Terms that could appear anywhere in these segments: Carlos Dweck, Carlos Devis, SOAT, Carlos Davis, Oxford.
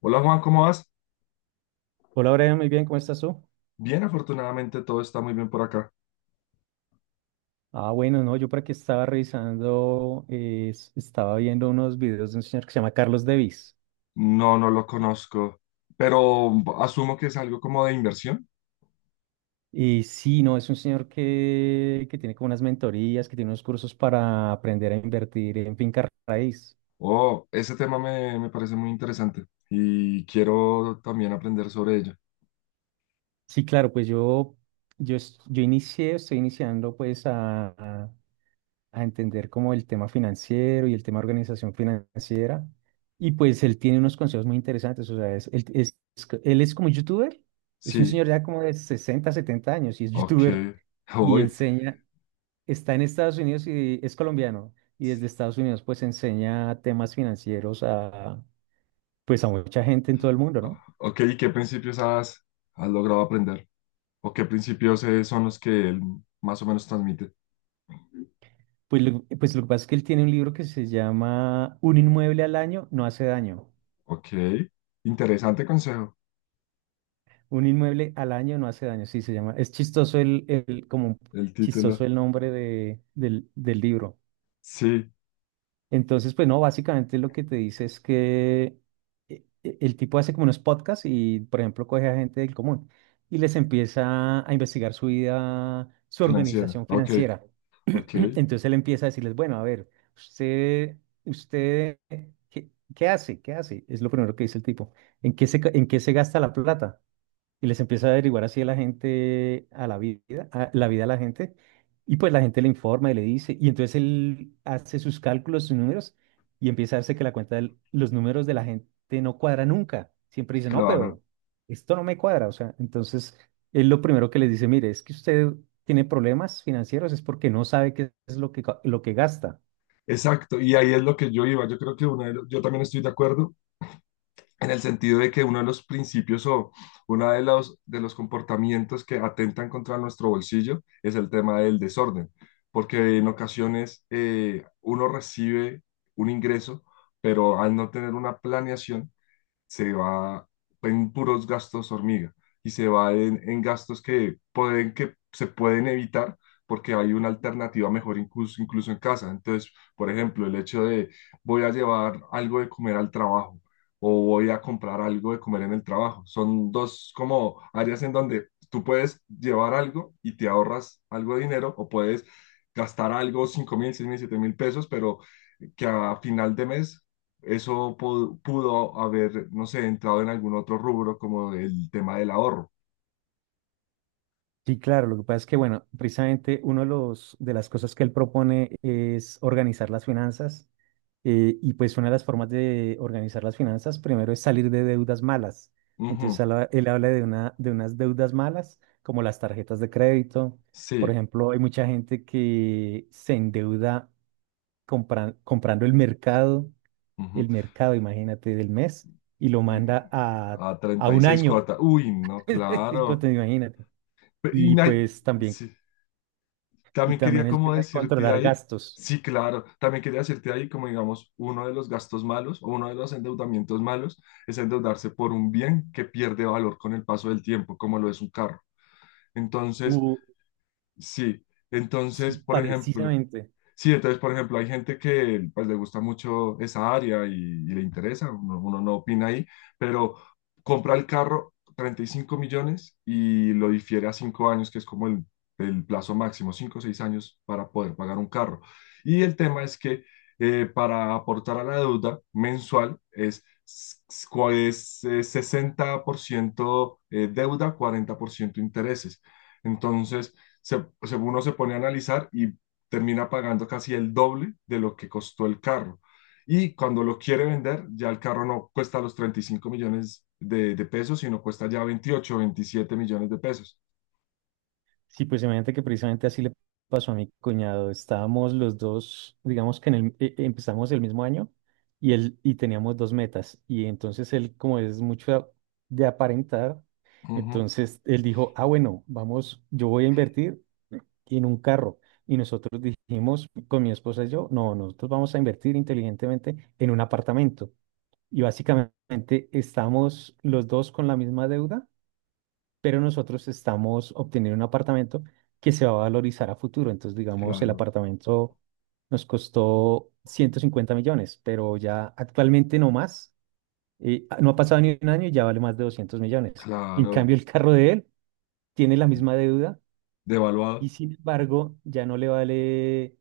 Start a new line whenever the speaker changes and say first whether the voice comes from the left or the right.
left: Hola Juan, ¿cómo vas?
right: Hola, Brian, muy bien, ¿cómo estás tú?
left: Bien, afortunadamente todo está muy bien por acá.
right: Ah, bueno, no, yo por aquí estaba revisando, estaba viendo unos videos de un señor que se llama Carlos Devis.
left: No, no lo conozco, pero asumo que es algo como de inversión.
right: Y sí, no, es un señor que tiene como unas mentorías, que tiene unos cursos para aprender a invertir en finca raíz.
left: Oh, ese tema me parece muy interesante y quiero también aprender sobre ello.
right: Sí, claro, pues yo inicié, estoy iniciando pues a entender como el tema financiero y el tema organización financiera. Y pues él tiene unos consejos muy interesantes. O sea, él es como youtuber, es un
left: Sí,
right: señor ya como de 60 70 años y es
left: ok,
right: youtuber y
left: hoy,
right: enseña, está en Estados Unidos y es colombiano. Y desde Estados Unidos pues enseña temas financieros a mucha gente en todo el mundo, ¿no?
left: ok, ¿y qué principios has logrado aprender? ¿O qué principios son los que él más o menos transmite?
right: Pues lo que pasa es que él tiene un libro que se llama Un inmueble al año no hace daño.
left: Ok, interesante consejo,
right: Un inmueble al año no hace daño, sí se llama. Es chistoso como
left: el
right: chistoso
left: título.
right: el nombre del libro.
left: Sí,
right: Entonces, pues no, básicamente lo que te dice es que el tipo hace como unos podcasts y, por ejemplo, coge a gente del común y les empieza a investigar su vida, su
left: financiera,
right: organización
left: ok,
right: financiera.
left: ok,
right: Entonces él empieza a decirles, bueno, a ver, usted, usted, ¿qué, qué hace? ¿Qué hace? Es lo primero que dice el tipo. ¿En qué se gasta la plata? Y les empieza a averiguar así a la gente, a la vida, a la vida a la gente, y pues la gente le informa y le dice, y entonces él hace sus cálculos, sus números, y empieza a darse que la cuenta de los números de la gente no cuadra nunca. Siempre dice, no,
left: claro.
right: pero esto no me cuadra. O sea, entonces él lo primero que les dice, mire, es que usted tiene problemas financieros, es porque no sabe qué es lo que gasta.
left: Exacto, y ahí es lo que yo iba. Yo creo que yo también estoy de acuerdo en el sentido de que uno de los principios o uno de de los comportamientos que atentan contra nuestro bolsillo es el tema del desorden, porque en ocasiones uno recibe un ingreso, pero al no tener una planeación, se va en puros gastos hormiga y se va en gastos que pueden, que se pueden evitar porque hay una alternativa mejor incluso, incluso en casa. Entonces, por ejemplo, el hecho de voy a llevar algo de comer al trabajo o voy a comprar algo de comer en el trabajo. Son dos como áreas en donde tú puedes llevar algo y te ahorras algo de dinero o puedes gastar algo, 5.000, 6.000, 7.000 pesos, pero que a final de mes pudo haber, no sé, entrado en algún otro rubro como el tema del ahorro.
right: Sí, claro, lo que pasa es que, bueno, precisamente uno de las cosas que él propone es organizar las finanzas, y pues una de las formas de organizar las finanzas primero es salir de deudas malas. Entonces
left: Ujú.
right: él habla de unas deudas malas como las tarjetas de crédito. Por
left: Sí.
right: ejemplo, hay mucha gente que se endeuda comprando el mercado,
left: Ujú.
right: el mercado, imagínate, del mes y lo
left: Y-
right: manda a,
left: A
right: a un
left: 36
right: año.
left: cuotas. Uy, no, claro.
right: Imagínate.
left: Pe- Y
right: Y
left: na-
right: pues también
left: sí,
right: Y
left: también quería
right: también el
left: como
right: tema de
left: decirte
right: controlar
left: ahí,
right: gastos.
left: sí, claro, también quería decirte ahí como digamos, uno de los gastos malos o uno de los endeudamientos malos es endeudarse por un bien que pierde valor con el paso del tiempo, como lo es un carro. Entonces,
right: Uh,
left: sí, entonces,
right: sí,
left: por ejemplo,
right: precisamente.
left: Hay gente que pues le gusta mucho esa área y le interesa, uno no opina ahí, pero compra el carro 35 millones y lo difiere a 5 años, que es como el plazo máximo, 5 o 6 años para poder pagar un carro. Y el tema es que para aportar a la deuda mensual es 60% deuda, 40% intereses. Entonces, uno se pone a analizar y termina pagando casi el doble de lo que costó el carro. Y cuando lo quiere vender, ya el carro no cuesta los 35 millones de pesos, sino cuesta ya veintiocho veintisiete millones de pesos.
right: Sí, pues imagínate que precisamente así le pasó a mi cuñado. Estábamos los dos, digamos que en el, e- e- empezamos el mismo año y teníamos dos metas. Y entonces él, como es mucho de aparentar,
left: Ujú,
right: entonces él dijo, ah, bueno, vamos, yo voy a invertir en un carro. Y nosotros dijimos, con mi esposa y yo, no, nosotros vamos a invertir inteligentemente en un apartamento. Y básicamente estamos los dos con la misma deuda, pero nosotros estamos obteniendo un apartamento que se va a valorizar a futuro. Entonces, digamos, el
left: claro,
right: apartamento nos costó 150 millones, pero ya actualmente no más. No ha pasado ni un año y ya vale más de 200 millones. En
left: claro,
right: cambio, el carro de él tiene la misma deuda
left: devaluado.
right: y sin embargo ya no le vale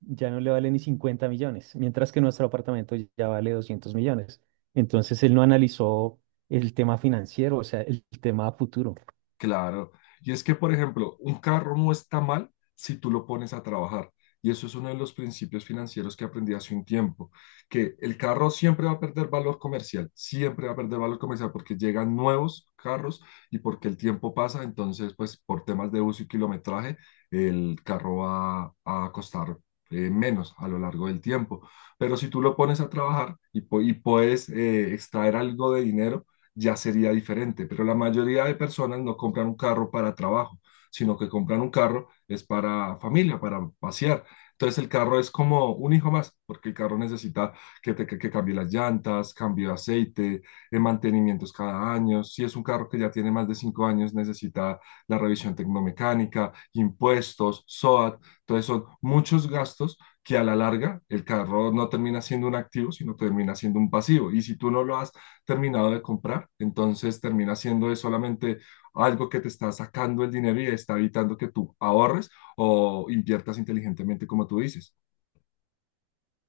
right: ya no le vale ni 50 millones, mientras que nuestro apartamento ya vale 200 millones. Entonces él no analizó el tema financiero, o sea, el tema a futuro.
left: Claro. Y es que, por ejemplo, un carro no está mal si tú lo pones a trabajar. Y eso es uno de los principios financieros que aprendí hace un tiempo, que el carro siempre va a perder valor comercial, siempre va a perder valor comercial porque llegan nuevos carros y porque el tiempo pasa, entonces, pues por temas de uso y kilometraje, el carro va a costar menos a lo largo del tiempo. Pero si tú lo pones a trabajar y puedes extraer algo de dinero, ya sería diferente. Pero la mayoría de personas no compran un carro para trabajo, sino que compran un carro es para familia, para pasear. Entonces el carro es como un hijo más, porque el carro necesita que cambie las llantas, cambio de aceite, mantenimientos cada año. Si es un carro que ya tiene más de 5 años, necesita la revisión tecnomecánica, impuestos, SOAT. Entonces son muchos gastos que a la larga el carro no termina siendo un activo, sino termina siendo un pasivo. Y si tú no lo has terminado de comprar. Entonces termina siendo es solamente algo que te está sacando el dinero y está evitando que tú ahorres o inviertas inteligentemente, como tú dices.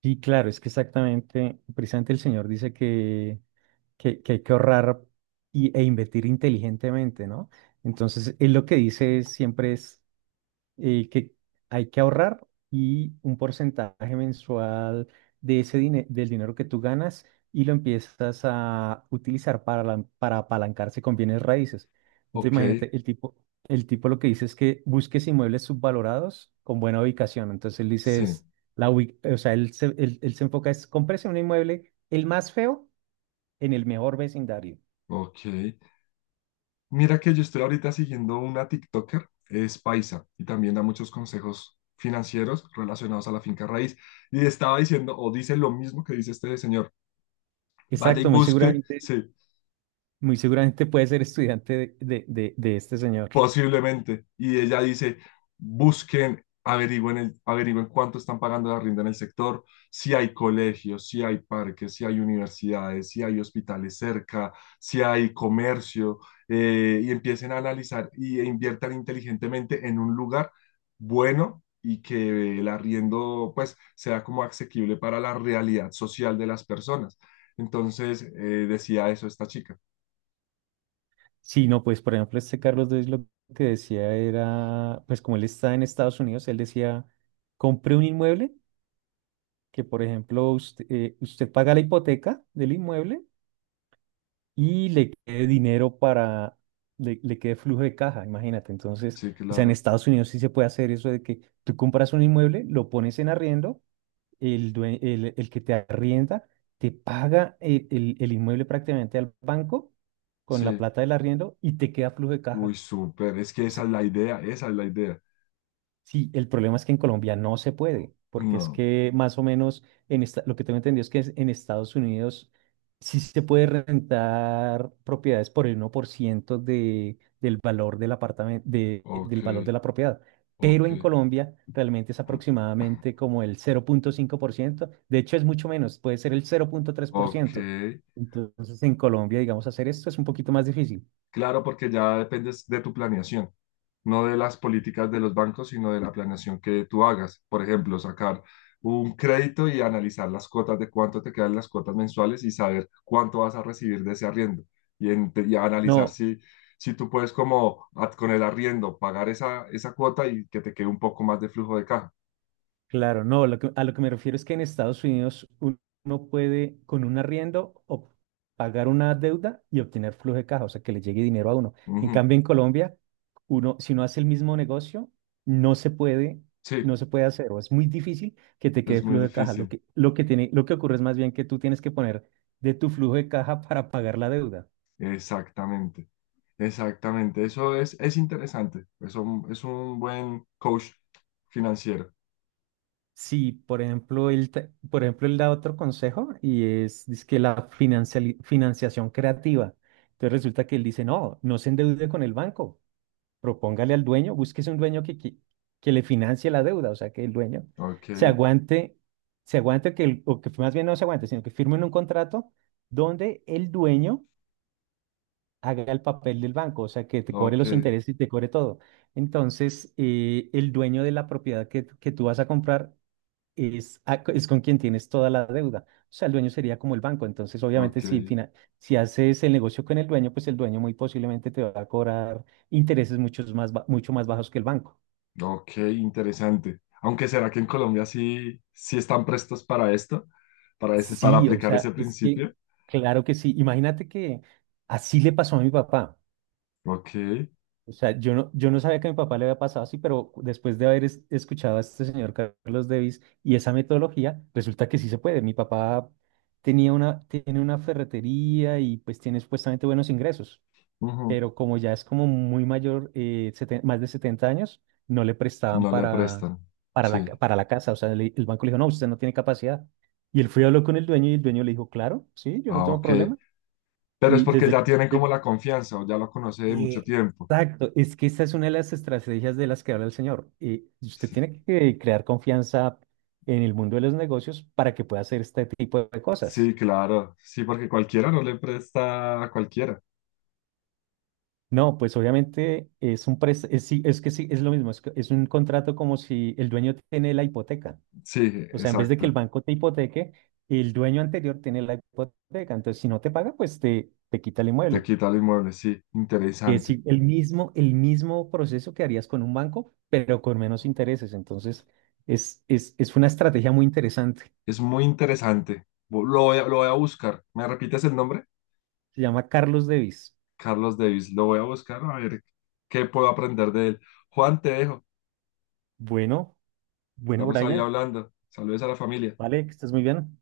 right: Y claro, es que exactamente, precisamente el señor dice que hay que ahorrar e invertir inteligentemente, ¿no? Entonces él lo que dice es, siempre es, que hay que ahorrar y un porcentaje mensual de del dinero que tú ganas y lo empiezas a utilizar para apalancarse con bienes raíces. Entonces,
left: Ok,
right: imagínate, el tipo lo que dice es que busques inmuebles subvalorados con buena ubicación. Entonces, él dice,
left: sí,
right: o sea, él se enfoca es comprarse un inmueble el más feo en el mejor vecindario.
left: ok. Mira que yo estoy ahorita siguiendo una TikToker, es paisa y también da muchos consejos financieros relacionados a la finca raíz. Y estaba diciendo, o dice lo mismo que dice este señor, vaya y
right: Exacto, muy
left: busque,
right: seguramente,
left: sí,
right: muy seguramente puede ser estudiante de este señor.
left: posiblemente. Y ella dice, busquen, averigüen, el, averigüen cuánto están pagando la renta en el sector, si hay colegios, si hay parques, si hay universidades, si hay hospitales cerca, si hay comercio, y empiecen a analizar e inviertan inteligentemente en un lugar bueno y que el arriendo pues sea como asequible para la realidad social de las personas. Entonces, decía eso esta chica.
right: Sí, no, pues por ejemplo, este Carlos Dweck lo que decía era, pues como él está en Estados Unidos, él decía, compre un inmueble, que por ejemplo usted paga la hipoteca del inmueble y le quede dinero le quede flujo de caja, imagínate. Entonces,
left: Sí,
right: o sea, en
left: claro.
right: Estados Unidos sí se puede hacer eso de que tú compras un inmueble, lo pones en arriendo, el que te arrienda te paga el inmueble prácticamente al banco con la
left: Sí.
right: plata del arriendo y te queda flujo de
left: Uy,
right: caja.
left: súper, es que esa es la idea, esa es la idea.
right: Sí, el problema es que en Colombia no se puede, porque es
left: No,
right: que más o menos lo que tengo entendido es en Estados Unidos sí se puede rentar propiedades por el 1% del valor del apartamento, de,
left: ok,
right: del valor de la propiedad, pero
left: ok,
right: en Colombia realmente es aproximadamente como el 0,5%, de hecho es mucho menos, puede ser el cero punto tres por
left: ok.
right: ciento. Entonces en Colombia, digamos, hacer esto es un poquito más difícil.
left: Claro, porque ya dependes de tu planeación, no de las políticas de los bancos, sino de la planeación que tú hagas. Por ejemplo, sacar un crédito y analizar las cuotas de cuánto te quedan las cuotas mensuales y saber cuánto vas a recibir de ese arriendo. Y analizar
right: No,
left: si tú puedes como ad- con el arriendo pagar esa cuota y que te quede un poco más de flujo de caja.
right: claro, no, a lo que me refiero es que en Estados Unidos uno puede con un arriendo o pagar una deuda y obtener flujo de caja, o sea, que le llegue dinero a uno. En
left: Ujú.
right: cambio, en Colombia, uno, si no hace el mismo negocio, no se puede,
left: Sí.
right: no se puede hacer, o es muy difícil que te quede
left: Es muy
right: flujo de caja. Lo
left: difícil.
right: que, lo que tiene, lo que ocurre es más bien que tú tienes que poner de tu flujo de caja para pagar la deuda.
left: Exactamente, exactamente. Es interesante. Es un buen coach financiero.
right: Sí, por ejemplo, él da otro consejo y es, que la financiación creativa. Entonces resulta que él dice, no, no se endeude con el banco, propóngale al dueño, búsquese un dueño que le financie la deuda, o sea, que el dueño
left: Ok,
right: se aguante, se aguante, o que más bien no se aguante, sino que firmen un contrato donde el dueño haga el papel del banco, o sea, que te cobre
left: ok,
right: los intereses y te cobre todo. Entonces, el dueño de la propiedad que tú vas a comprar es con quien tienes toda la deuda. O sea, el dueño sería como el banco. Entonces,
left: ok,
right: obviamente, si haces el negocio con el dueño, pues el dueño muy posiblemente te va a cobrar intereses mucho más bajos que el banco.
left: ok, interesante. Aunque será que en Colombia sí, sí están prestos para esto, para ese, para
right: Sí, o
left: aplicar ese
right: sea, es que,
left: principio.
right: claro que sí. Imagínate que así le pasó a mi papá.
left: Ok,
right: O sea, yo no sabía que a mi papá le había pasado así, pero después de haber escuchado a este señor Carlos Davis y esa metodología, resulta que sí se puede. Mi papá tiene una ferretería y pues tiene supuestamente buenos ingresos,
left: ujú,
right: pero como ya es como muy mayor, más de 70 años, no le prestaban
left: no le
right: para,
left: prestan.
right: para
left: Sí,
right: la, ca- para la casa. O sea, el banco le dijo, no, usted no tiene capacidad. Y él fue y habló con el dueño y el dueño le dijo, claro, sí, yo no
left: ah,
right: tengo
left: ok.
right: problema.
left: Pero es
right: Y
left: porque
right: desde
left: ya
right: que
left: tienen
right: usted...
left: como la confianza o ya lo conoce de mucho tiempo.
right: Exacto, es que esta es una de las estrategias de las que habla el señor. Y usted
left: Sí.
right: tiene que crear confianza en el mundo de los negocios para que pueda hacer este tipo de cosas.
left: Sí, claro. Sí, porque cualquiera no le presta a cualquiera.
right: No, pues obviamente es un pres- es, sí, es que sí, es lo mismo, es un contrato como si el dueño tiene la hipoteca.
left: Sí,
right: O sea, en vez de que el
left: exacto.
right: banco te hipoteque, el dueño anterior tiene la hipoteca. Entonces, si no te paga, pues te quita el
left: Te
right: inmueble.
left: quita el inmueble. Sí,
right: Que
left: interesante.
right: el mismo, proceso que harías con un banco, pero con menos intereses. Entonces, es una estrategia muy interesante.
left: Es muy interesante. Lo voy a buscar. ¿Me repites el nombre?
right: Se llama Carlos Davis.
left: Carlos Davis. Lo voy a buscar a ver qué puedo aprender de él. Juan, te dejo.
right: Bueno, bueno,
left: Estamos ahí
right: Brian,
left: hablando. Saludos a la familia.
right: vale, que estés muy bien.